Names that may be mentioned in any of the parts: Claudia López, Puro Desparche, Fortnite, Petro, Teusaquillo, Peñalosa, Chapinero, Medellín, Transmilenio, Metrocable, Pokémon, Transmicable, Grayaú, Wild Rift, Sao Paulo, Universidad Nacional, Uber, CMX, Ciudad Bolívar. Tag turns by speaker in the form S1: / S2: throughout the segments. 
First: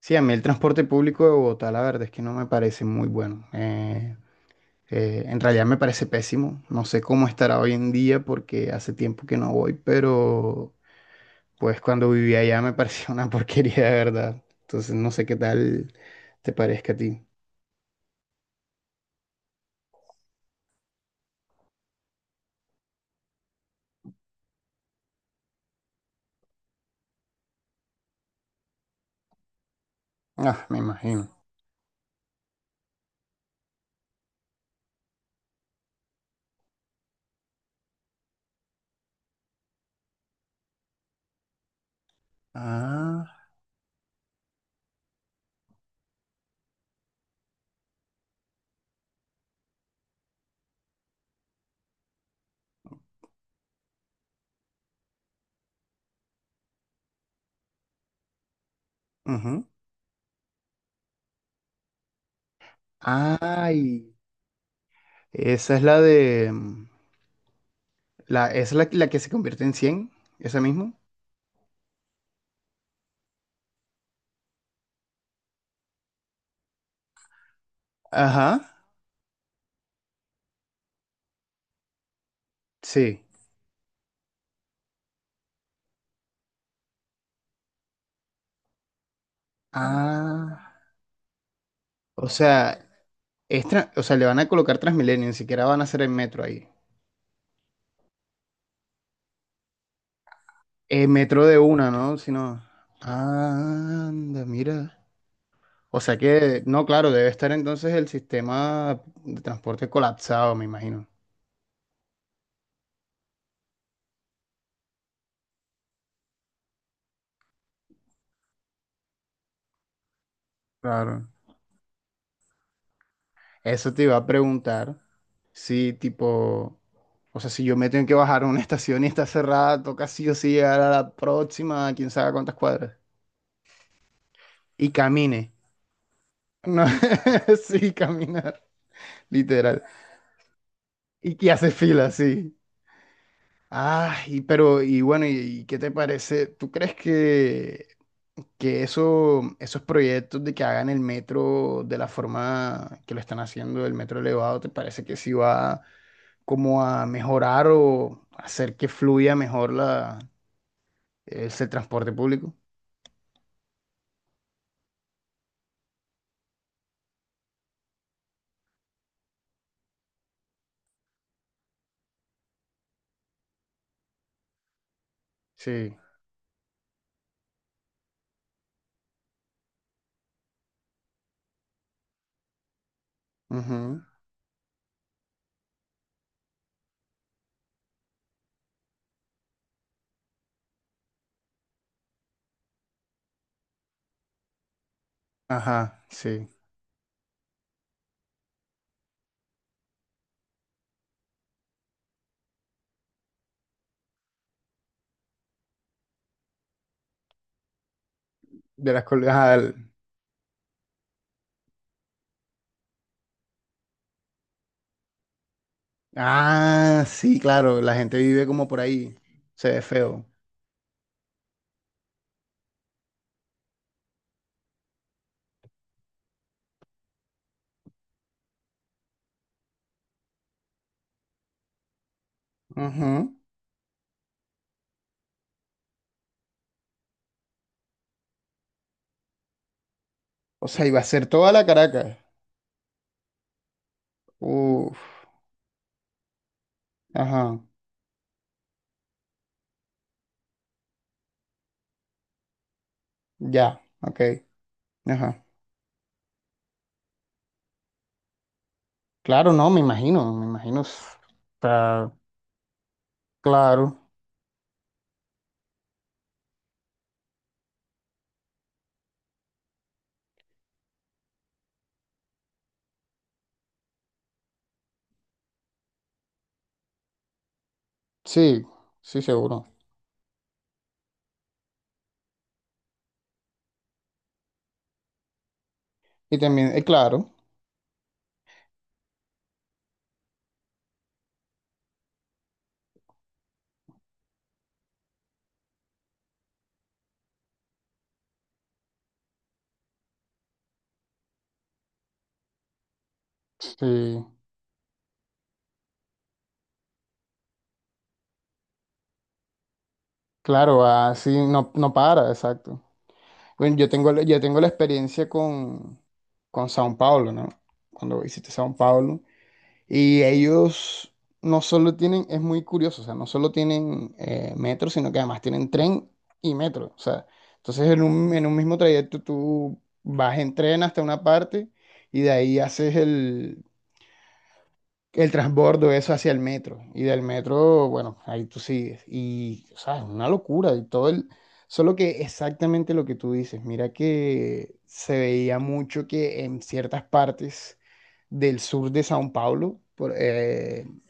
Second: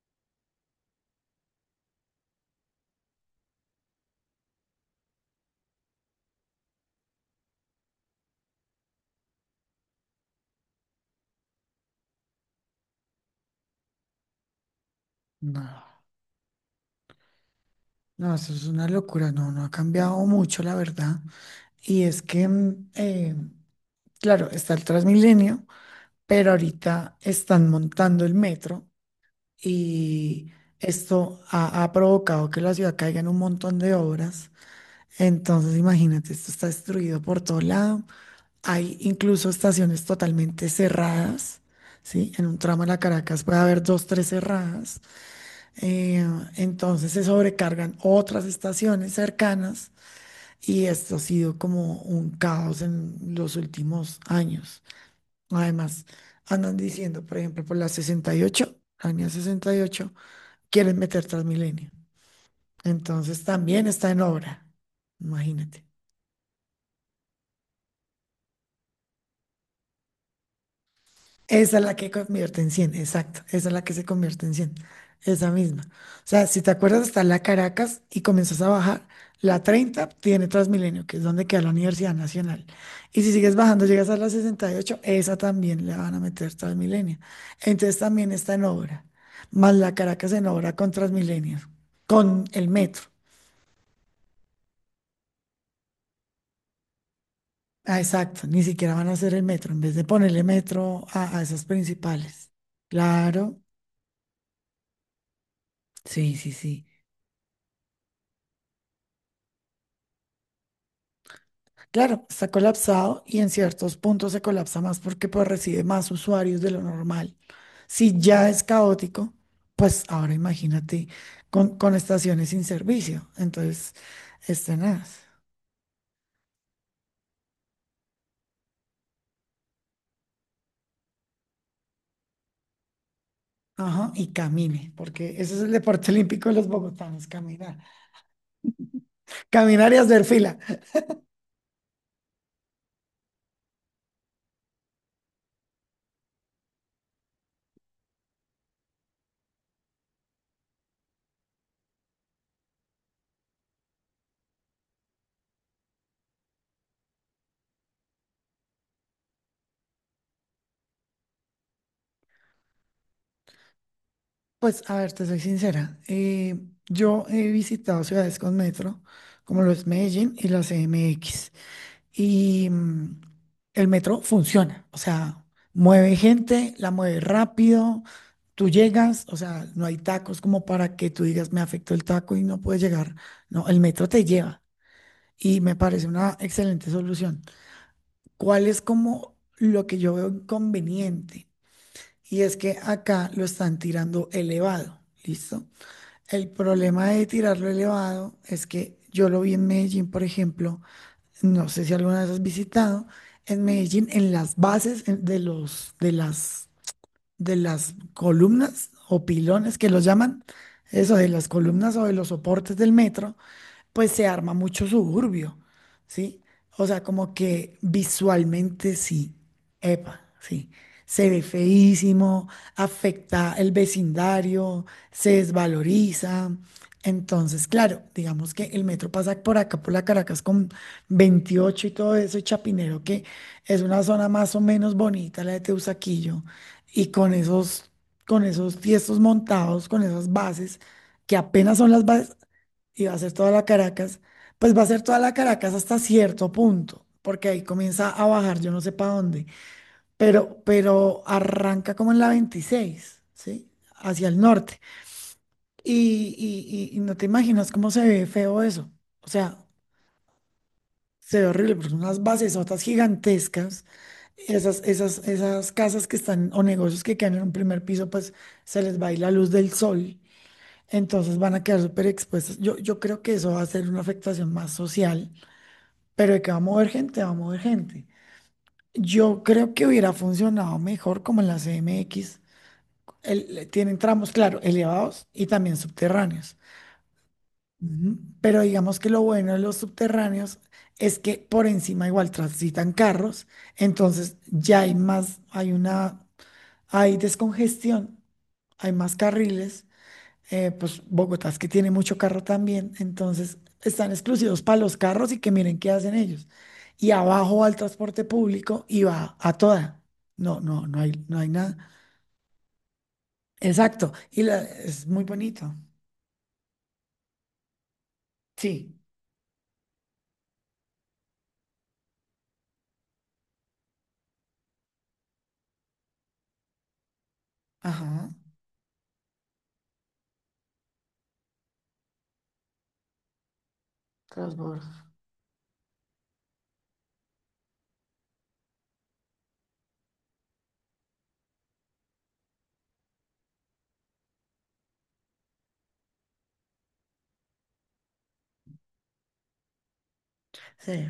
S1: Sí, a mí el transporte público de Bogotá, la verdad es que no me parece muy bueno. En realidad me parece pésimo. No sé cómo estará hoy en día porque hace tiempo que no voy, pero pues cuando vivía allá me parecía una porquería de verdad. Entonces no sé qué
S2: No,
S1: tal te parezca a ti.
S2: no, eso es una locura, no, no ha cambiado mucho, la verdad. Y es que, claro, está el Transmilenio, pero ahorita están montando el metro y
S1: Ah, me imagino.
S2: esto ha provocado que la ciudad caiga en un montón de obras. Entonces, imagínate, esto está destruido por todo lado. Hay incluso estaciones totalmente cerradas, ¿sí? En un tramo de la
S1: Ah,
S2: Caracas puede haber dos, tres cerradas. Eh, entonces se sobrecargan otras estaciones cercanas y esto ha sido como un caos en los últimos años. Además, andan diciendo, por ejemplo, por la 68, la línea
S1: ujú.
S2: 68 quieren meter Transmilenio. Entonces también está
S1: Ay,
S2: en obra,
S1: esa es
S2: imagínate.
S1: la de... mm, La, esa es la, la que se convierte en 100, esa misma.
S2: Esa es la que convierte en 100, exacto. Esa es la que se convierte en 100. Esa misma. O sea, si te acuerdas, está la Caracas y
S1: Ajá,
S2: comienzas a bajar. La 30 tiene Transmilenio, que es donde queda la Universidad Nacional.
S1: sí.
S2: Y si sigues bajando, llegas a la 68, esa también le van a meter Transmilenio. Entonces también está en obra. Más la Caracas en
S1: Ah,
S2: obra con Transmilenio,
S1: o
S2: con el
S1: sea,
S2: metro.
S1: Le van a colocar Transmilenio, ni siquiera van a hacer el metro ahí.
S2: Ah, exacto. Ni siquiera van a hacer el metro, en vez de ponerle metro
S1: El
S2: a
S1: metro de
S2: esas
S1: una, ¿no?
S2: principales.
S1: Sino.
S2: Claro.
S1: Anda, mira. O sea
S2: Sí, sí,
S1: que, no,
S2: sí.
S1: claro, debe estar entonces el sistema de transporte colapsado, me imagino.
S2: Claro, está colapsado y en ciertos puntos se colapsa más porque pues recibe más usuarios de lo normal. Si ya es caótico, pues ahora imagínate
S1: Claro.
S2: con estaciones sin servicio.
S1: Eso
S2: Entonces,
S1: te iba a
S2: es
S1: preguntar
S2: tenaz.
S1: si, tipo, o sea, si yo me tengo que bajar a una estación y está cerrada, toca sí o sí llegar a la próxima, quién sabe cuántas cuadras.
S2: Ajá, y
S1: Y
S2: camine, porque
S1: camine.
S2: ese es el deporte olímpico de los
S1: No,
S2: bogotanos, caminar.
S1: sí, caminar, literal.
S2: Caminar y hacer fila.
S1: Y que hace fila, sí. Ah, y pero, y bueno, y qué te parece? ¿Tú crees que, esos proyectos de que hagan el metro de la forma que lo están haciendo, el metro elevado, ¿te parece que sí va como a mejorar o hacer que fluya mejor ese transporte público?
S2: Pues, a ver, te soy sincera. Yo he visitado ciudades con metro, como lo es Medellín y la CMX. Y el metro funciona, o sea,
S1: Sí.
S2: mueve gente, la mueve rápido, tú llegas, o sea, no hay tacos como para que tú digas, me afectó el taco y no puedes llegar, no, el
S1: Ujú.
S2: metro te lleva y me parece una excelente solución. ¿Cuál es como lo que yo veo inconveniente? Y es que acá lo están tirando elevado, ¿listo?
S1: Ajá, sí.
S2: El problema de tirarlo elevado es que yo lo vi en Medellín, por ejemplo, no sé si alguna vez has visitado, en Medellín, en las bases de los, de las columnas
S1: De las
S2: o
S1: col- ajá, el-
S2: pilones que los llaman, eso, de las columnas o de los soportes del metro, pues se arma mucho suburbio, ¿sí? O sea,
S1: Ah,
S2: como
S1: sí,
S2: que
S1: claro, la gente vive como por
S2: visualmente
S1: ahí.
S2: sí,
S1: Se ve
S2: epa,
S1: feo.
S2: sí. Se ve feísimo, afecta el vecindario, se desvaloriza. Entonces, claro, digamos que el metro pasa por acá, por la Caracas con 28 y todo eso, y Chapinero, que
S1: Ujú.
S2: es una zona más o menos bonita, la de Teusaquillo, y con esos tiestos montados, con esas
S1: O
S2: bases,
S1: sea, iba a ser
S2: que
S1: toda la
S2: apenas son las
S1: Caracas.
S2: bases, y va a ser toda la Caracas, pues va a
S1: Uf.
S2: ser toda la Caracas hasta cierto punto, porque
S1: Ajá,
S2: ahí comienza a bajar, yo no sé para dónde, pero arranca como en la 26, ¿sí?
S1: ya, ok,
S2: Hacia el norte.
S1: ajá.
S2: Y no te imaginas cómo se ve feo eso. O
S1: Claro,
S2: sea,
S1: no, me imagino, me imagino.
S2: se ve horrible, porque son
S1: Pa-
S2: unas basesotas gigantescas.
S1: claro,
S2: Esas casas que están o negocios que quedan en un primer piso, pues se les va a ir la luz del sol, entonces van a quedar súper expuestas. Yo creo que eso va a ser una afectación más social. Pero de que va a mover gente, va a mover gente.
S1: sí, sí,
S2: Yo
S1: seguro.
S2: creo que hubiera funcionado mejor como en la CMX. El- tienen tramos, claro, elevados y también
S1: Y
S2: subterráneos.
S1: también, claro,
S2: Ujú. Pero digamos que lo bueno de los subterráneos es que por encima igual transitan carros, entonces ya hay más, hay una, hay descongestión, hay más carriles. Pues Bogotá es que tiene mucho carro también, entonces están
S1: sí,
S2: exclusivos para los carros y que miren qué hacen ellos. Y abajo va el transporte público y va a toda. No,
S1: claro,
S2: no, no hay,
S1: así
S2: no hay
S1: no,
S2: nada.
S1: no para, exacto. Bueno,
S2: Exacto,
S1: yo
S2: y
S1: tengo
S2: la-
S1: la
S2: es muy
S1: experiencia
S2: bonito.
S1: con Sao Paulo, ¿no? Cuando visité Sao
S2: Sí,
S1: Paulo. Y ellos no solo tienen, es muy curioso, o sea, no solo tienen metro, sino que además tienen tren y metro. O sea, entonces en
S2: ajá.
S1: un, en un mismo trayecto tú vas en tren hasta una parte y de ahí haces el,
S2: Transbordo.
S1: el transbordo eso hacia el metro. Y del metro, bueno, ahí tú sigues. Y, o sea, es una locura. Solo que exactamente lo que tú dices, mira que se veía mucho que en ciertas partes del sur de Sao Paulo, por, eh,
S2: Sí,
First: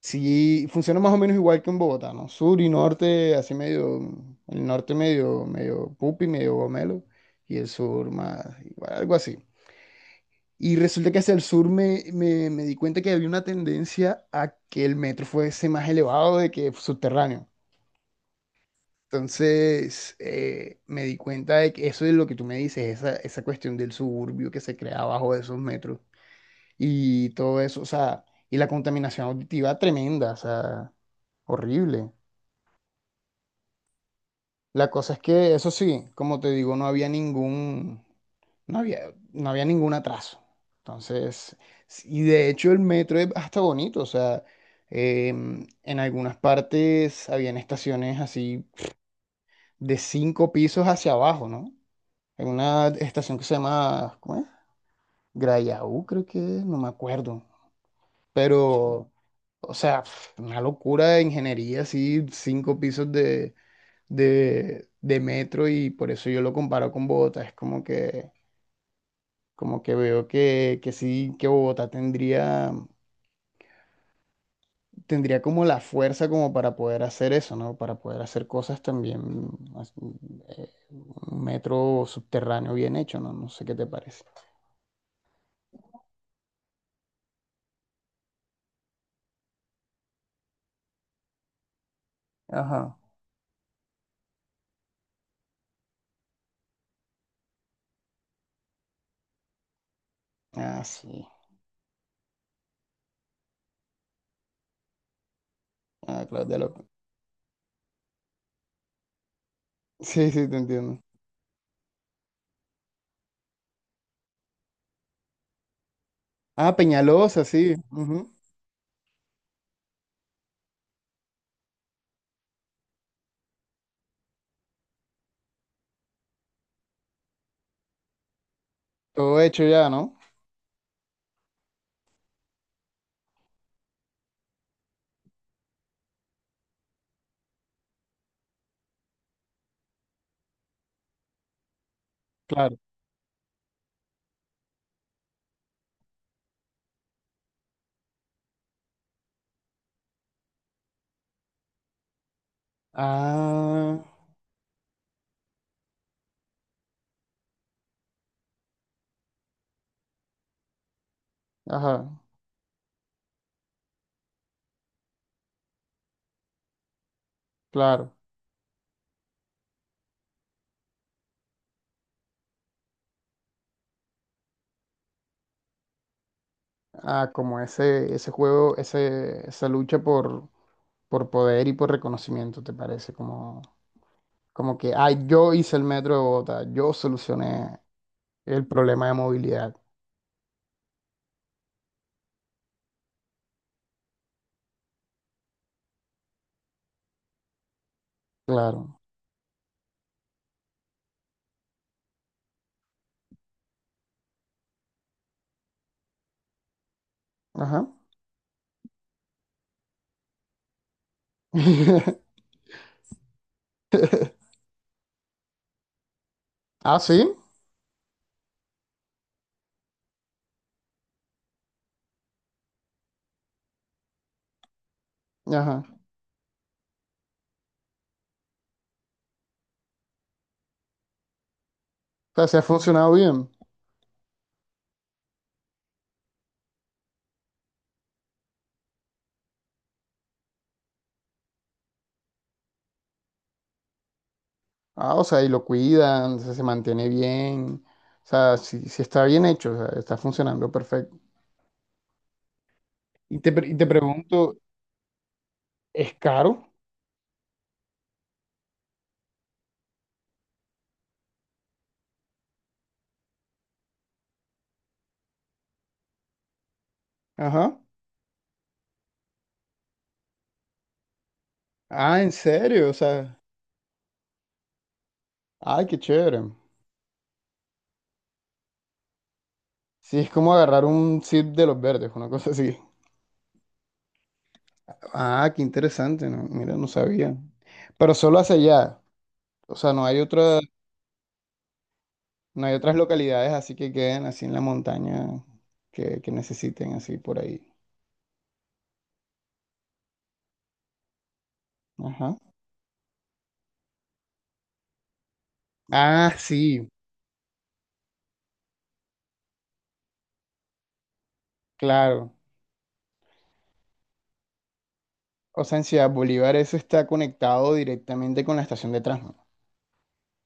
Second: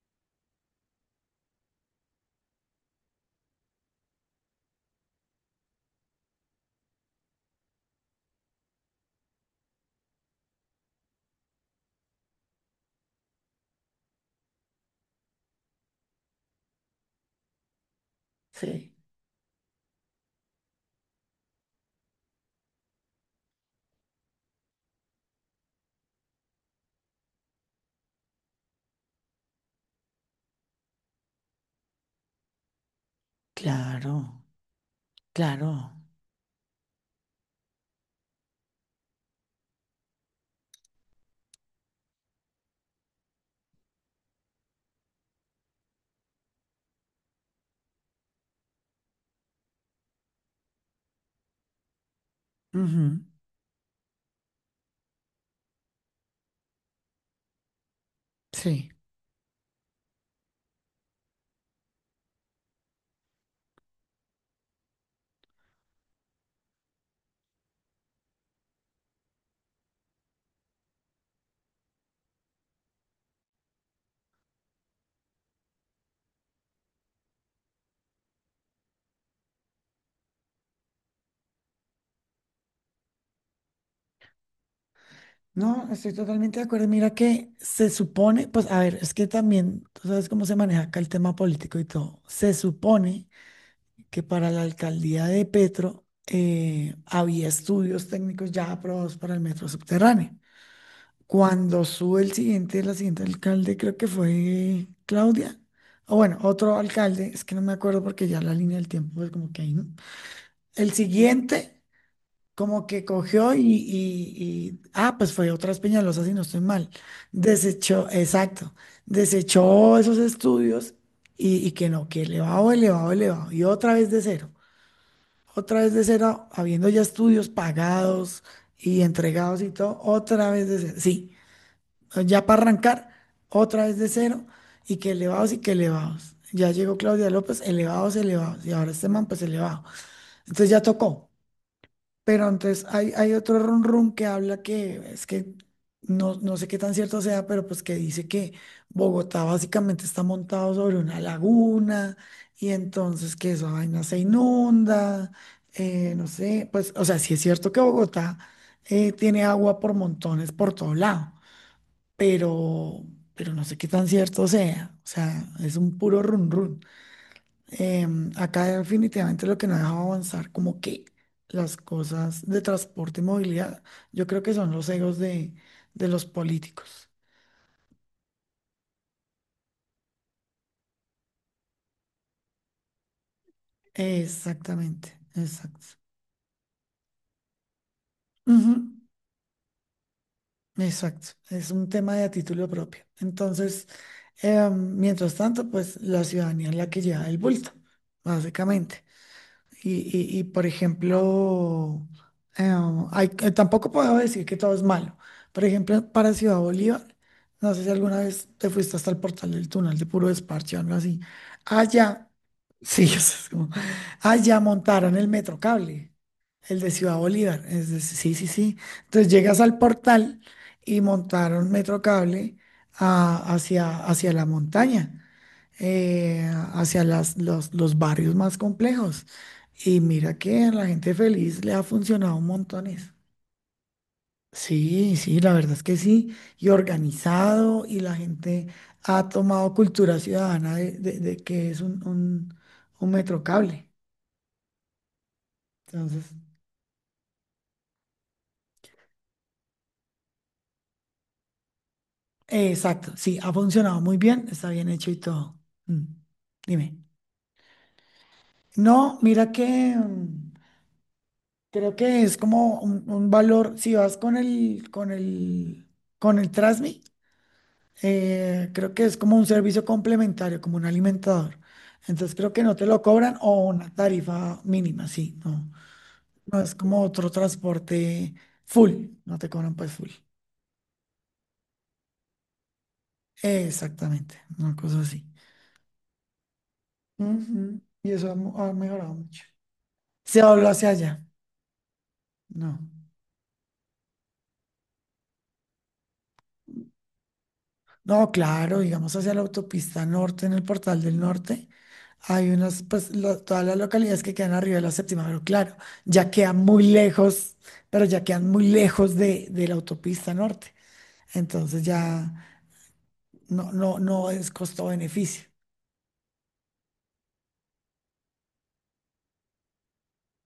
S1: Sí, funciona más o menos igual que en Bogotá, ¿no? Sur y norte, así medio, el norte medio, medio pupi, medio gomelo, y el sur más, igual, algo así. Y resulta que hacia el sur me di cuenta que había una tendencia a que el metro fuese más elevado de que subterráneo.
S2: sí.
S1: Entonces, me di cuenta de que eso es lo que tú me dices, esa cuestión del suburbio que se crea abajo de esos metros y todo eso, o sea, y la contaminación auditiva tremenda, o sea, horrible.
S2: Claro,
S1: La cosa es que, eso
S2: claro.
S1: sí, como te digo, no había ningún atraso. Entonces, y de hecho el metro es hasta bonito, o sea, en algunas partes habían estaciones así de cinco pisos hacia abajo, ¿no? En una
S2: Ujú.
S1: estación que se llama, ¿cómo es? Grayaú, creo que, es, no me acuerdo.
S2: Sí.
S1: Pero, o sea, una locura de ingeniería, así, cinco pisos de metro y por eso yo lo comparo con Bogotá. Es como que veo que sí, que Bogotá tendría como la fuerza como para poder hacer eso, ¿no? Para poder hacer cosas también, as- un metro subterráneo bien hecho, ¿no? No sé qué te parece.
S2: No, estoy totalmente de acuerdo. Mira que se supone, pues a ver, es que también, tú sabes cómo se maneja acá el tema político y todo. Se
S1: Ajá.
S2: supone que para la alcaldía de Petro había estudios técnicos ya aprobados para el metro subterráneo.
S1: Ah, sí.
S2: Cuando sube el siguiente, la siguiente alcalde, creo que fue Claudia, o
S1: Ah,
S2: bueno,
S1: claro, de lo...
S2: otro alcalde, es que no me acuerdo porque ya la línea del tiempo es como que ahí, ¿no?
S1: Sí, sí, te
S2: El
S1: entiendo.
S2: siguiente, como que cogió y, pues fue otras Peñalosas, si no estoy
S1: Ah,
S2: mal,
S1: Peñalosa, sí.
S2: desechó,
S1: Ujú.
S2: exacto, desechó esos estudios y que no, que elevado, elevado, elevado, y otra vez de cero, otra vez de cero, habiendo ya estudios pagados y
S1: Todo
S2: entregados
S1: hecho
S2: y
S1: ya,
S2: todo,
S1: ¿no?
S2: otra vez de cero. Sí, ya para arrancar, otra vez de cero y que elevados y que elevados. Ya llegó Claudia López, elevados, elevados, y ahora este man, pues elevado. Entonces ya tocó. Pero
S1: Claro.
S2: entonces hay otro run run que habla que es que no, no sé qué tan cierto sea, pero pues que dice que Bogotá básicamente está montado sobre una laguna y entonces que esa
S1: Ah,
S2: vaina se inunda, no sé, pues o sea, sí es cierto que Bogotá tiene agua por montones por todo lado,
S1: ajá,
S2: pero, pero no sé qué tan cierto sea, o sea, es un puro run run.
S1: claro.
S2: Acá definitivamente lo que no ha dejado avanzar, como que las cosas de transporte y movilidad, yo creo que son los egos de los políticos.
S1: A como ese juego, esa lucha por poder y por reconocimiento, ¿te parece? Como que,
S2: Exactamente,
S1: ay, yo hice el
S2: exacto.
S1: metro de Bogotá, yo solucioné el
S2: Ujú,
S1: problema de movilidad.
S2: exacto, es un tema de a título propio. Entonces, mientras tanto, pues la ciudadanía es la que lleva el bulto,
S1: Claro.
S2: básicamente. Y, por ejemplo, eh, tampoco puedo decir que todo es malo. Por ejemplo, para Ciudad Bolívar, no sé
S1: Ajá.
S2: si alguna vez te fuiste hasta el portal del túnel de Puro Desparche o algo así. Allá, sí, o sea, es como- allá montaron el metro cable, el de
S1: Ah,
S2: Ciudad
S1: sí.
S2: Bolívar. Es de- sí, sí, sí. Entonces llegas al portal y montaron metro cable hacia la montaña.
S1: Ajá.
S2: Hacia las, los barrios más complejos. Y mira que a la gente feliz le ha
S1: O
S2: funcionado un
S1: sea, se ha
S2: montón
S1: funcionado
S2: eso.
S1: bien.
S2: Sí, sí, la verdad es que sí. Y organizado, y la gente ha tomado cultura ciudadana de, de que es un, un metrocable.
S1: Ah, o sea, y lo
S2: Entonces,
S1: cuidan, se mantiene bien. O sea, si está bien hecho, o sea, está funcionando perfecto.
S2: exacto,
S1: Y
S2: sí,
S1: te,
S2: ha
S1: pre- y te
S2: funcionado muy bien,
S1: pregunto,
S2: está bien hecho y todo. Mm.
S1: ¿es caro?
S2: Dime. No, mira que... creo que es como un valor, si vas con el, con el Trasmi,
S1: Ajá.
S2: creo que es como un servicio complementario, como un alimentador.
S1: Ah, ¿en
S2: Entonces creo que no te
S1: serio? O
S2: lo cobran
S1: sea,
S2: o una tarifa mínima, sí, no.
S1: ay, qué chévere.
S2: No es como otro transporte full, no te cobran pues full.
S1: Sí, es como agarrar un zip de los verdes, una cosa así.
S2: Exactamente, una cosa así.
S1: Ah, qué interesante, ¿no? Mira, no sabía.
S2: Ujú. Y
S1: Pero
S2: eso ha,
S1: solo hacia
S2: ha
S1: allá.
S2: mejorado mucho.
S1: O sea,
S2: Se habló hacia allá,
S1: no hay
S2: no.
S1: otras localidades así que queden así en la montaña que necesiten así por ahí.
S2: No, claro, digamos hacia la autopista norte, en el Portal del Norte,
S1: Ajá.
S2: hay unas, pues todas las localidades que quedan arriba de la séptima, pero claro, ya
S1: Ah,
S2: quedan muy
S1: sí,
S2: lejos, pero ya quedan muy lejos de la autopista norte. Entonces
S1: claro.
S2: ya no, no, no es costo-beneficio.
S1: O sea, en Ciudad Bolívar eso está conectado directamente con la estación de Transmi.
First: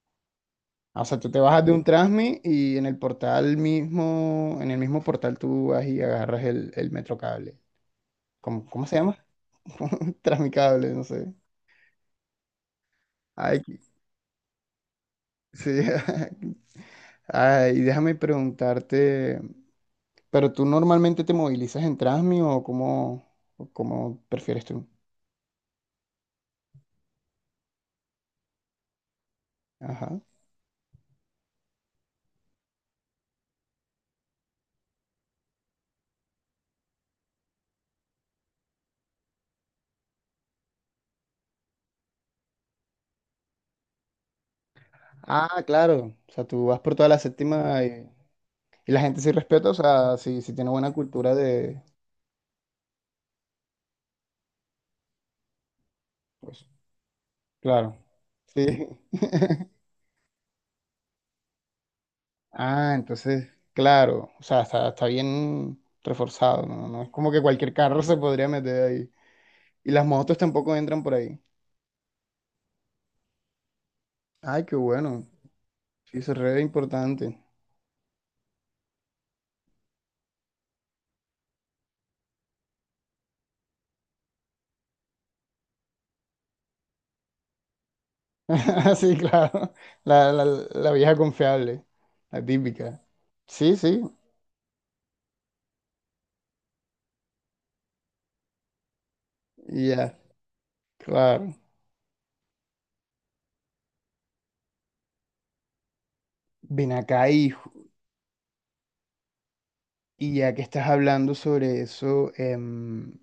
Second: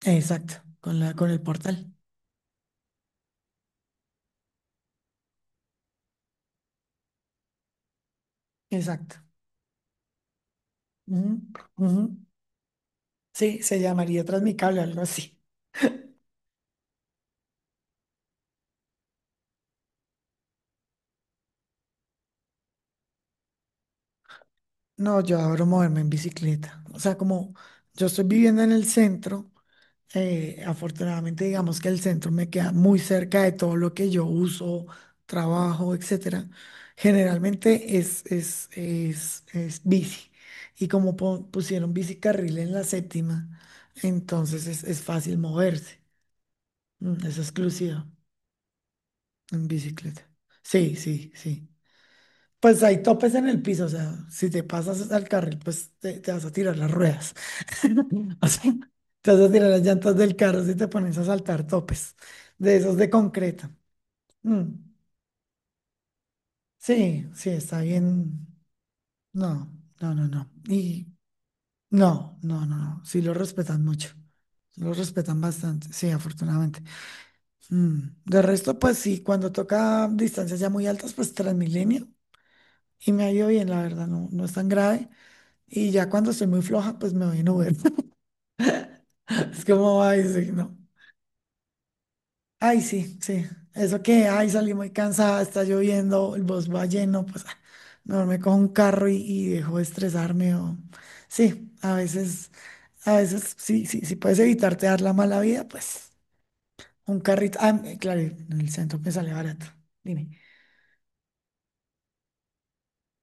S2: Exacto, con
S1: Ah, o
S2: la,
S1: sea,
S2: con
S1: tú te
S2: el
S1: bajas de un
S2: portal.
S1: Transmi y en el portal mismo, en el mismo portal tú vas y agarras el Metrocable. ¿Cómo se
S2: Exacto.
S1: llama? Tras mi cable, no
S2: Ujú,
S1: sé.
S2: ujú.
S1: Ay,
S2: Sí, se llamaría Transmicable, algo así.
S1: sí. Ay, déjame preguntarte, ¿pero tú normalmente te movilizas en Transmi o cómo prefieres tú?
S2: No, yo adoro moverme en bicicleta. O sea, como yo estoy viviendo en el centro.
S1: Ajá.
S2: Afortunadamente, digamos que el centro me queda muy cerca de todo lo que yo uso, trabajo, etcétera. Generalmente es bici. Y como pusieron bicicarril en la séptima, entonces es fácil
S1: Ah,
S2: moverse.
S1: claro. O sea, tú vas por toda la
S2: Mm. Es
S1: séptima
S2: exclusiva
S1: y la gente sí
S2: en
S1: respeta, o sea,
S2: bicicleta.
S1: sí, sí tiene buena
S2: Sí, sí,
S1: cultura
S2: sí.
S1: de...
S2: Pues hay topes en el piso, o sea, si te pasas al carril, pues te vas a
S1: Pues,
S2: tirar las ruedas.
S1: claro.
S2: O
S1: Sí.
S2: sea, te vas a tirar las llantas del carro si te pones a saltar topes, de
S1: Ah,
S2: esos de
S1: entonces,
S2: concreto.
S1: claro. O sea,
S2: Mm.
S1: está bien reforzado, ¿no? No es
S2: Sí,
S1: como que
S2: sí,
S1: cualquier
S2: está
S1: carro se
S2: bien.
S1: podría meter ahí.
S2: No,
S1: Y las
S2: no, no,
S1: motos
S2: no.
S1: tampoco entran
S2: Y
S1: por ahí.
S2: no, no, no, no. Sí lo respetan mucho.
S1: Ay, qué
S2: Sí, lo
S1: bueno.
S2: respetan bastante, sí,
S1: Sí, eso es re
S2: afortunadamente.
S1: importante.
S2: Mm, De resto, pues sí, cuando toca distancias ya muy altas, pues Transmilenio. Y me ha ido bien, la verdad, no, no es tan grave. Y ya cuando estoy muy floja, pues me voy en Uber.
S1: Sí,
S2: Es
S1: claro.
S2: como, ay,
S1: La, la,
S2: sí, no.
S1: la vieja confiable, la
S2: Ay,
S1: típica.
S2: sí, sí.
S1: Sí, sí,
S2: Eso que, ay, salí muy cansada, está lloviendo, el bus va lleno, pues mejor me cojo un carro y dejo de
S1: y ya,
S2: estresarme. O...
S1: claro.
S2: Sí, a veces, sí, sí, si puedes evitarte dar la mala vida, pues
S1: Ven
S2: un
S1: acá,
S2: carrito.
S1: hijo.
S2: Claro, en el centro me sale barato.
S1: Y
S2: Dime.
S1: ya que estás hablando sobre eso,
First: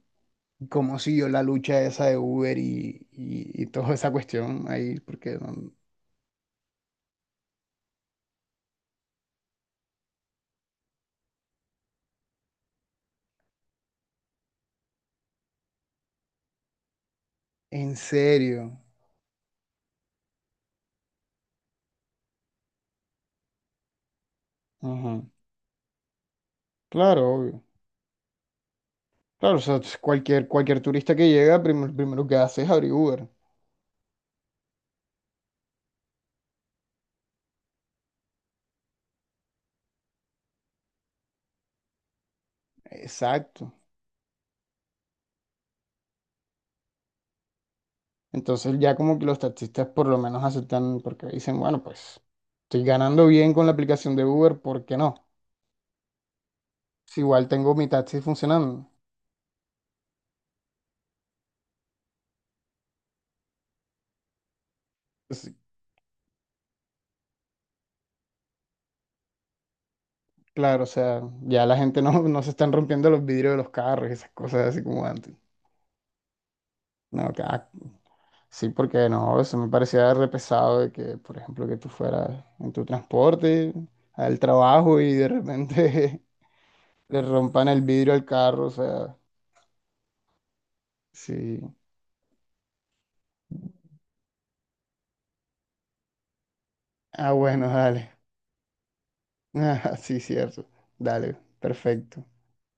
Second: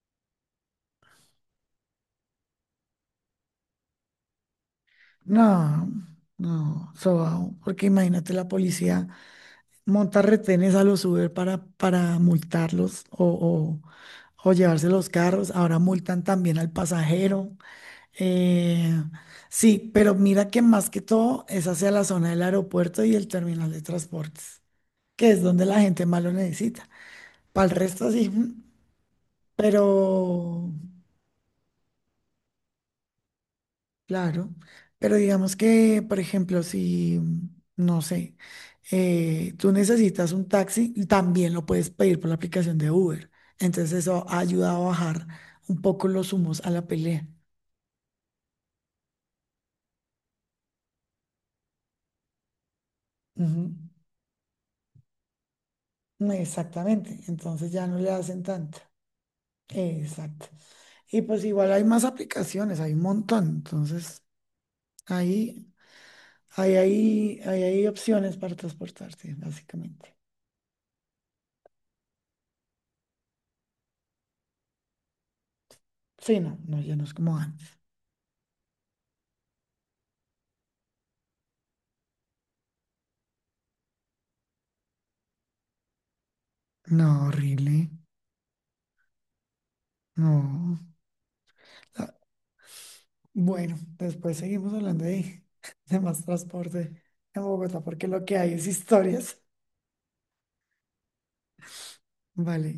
S1: ¿cómo siguió la lucha esa de Uber y toda esa cuestión ahí? Porque,
S2: No, no, sobao, porque imagínate la policía monta retenes a los Uber para multarlos o, o llevarse los carros. Ahora multan también al pasajero.
S1: en serio.
S2: Eh, sí, pero mira que más que todo es hacia la zona del aeropuerto y el terminal de transportes,
S1: Ajá.
S2: que es donde la gente más lo necesita.
S1: Claro, obvio.
S2: Para el resto sí,
S1: Claro, o sea, cualquier,
S2: pero
S1: cualquier turista que llega, primero que hace es abrir Uber.
S2: claro, pero digamos que, por ejemplo, si, no sé, tú necesitas un taxi, y también lo puedes pedir por la aplicación de Uber.
S1: Exacto.
S2: Entonces eso ayuda a bajar un poco los humos a la pelea.
S1: Entonces ya como que los taxistas por lo menos aceptan porque dicen, bueno, pues estoy ganando bien con la aplicación de Uber, ¿por qué no?
S2: Ujú.
S1: Si
S2: Exactamente,
S1: igual
S2: entonces
S1: tengo
S2: ya
S1: mi
S2: no le
S1: taxi
S2: hacen tanto.
S1: funcionando.
S2: Exacto. Y pues igual hay más aplicaciones, hay un montón. Entonces,
S1: Pues,
S2: ahí, ahí hay opciones para transportarse, básicamente.
S1: claro, o sea, ya la gente no, no se están rompiendo los vidrios de los carros y esas cosas así como antes.
S2: Sí, no, no, ya no es
S1: No,
S2: como
S1: que, ah,
S2: antes.
S1: sí, porque no, eso me parecía re pesado de que, por ejemplo, que tú fueras en tu transporte al trabajo y de repente
S2: No,
S1: le rompan el
S2: horrible.
S1: vidrio al carro, o sea,
S2: No.
S1: sí.
S2: Ah, Bueno, después seguimos hablando de, de más transporte
S1: Ah,
S2: en
S1: bueno,
S2: Bogotá, porque
S1: dale.
S2: lo que hay es historias.
S1: Ah, sí, cierto. Dale, perfecto.
S2: Vale.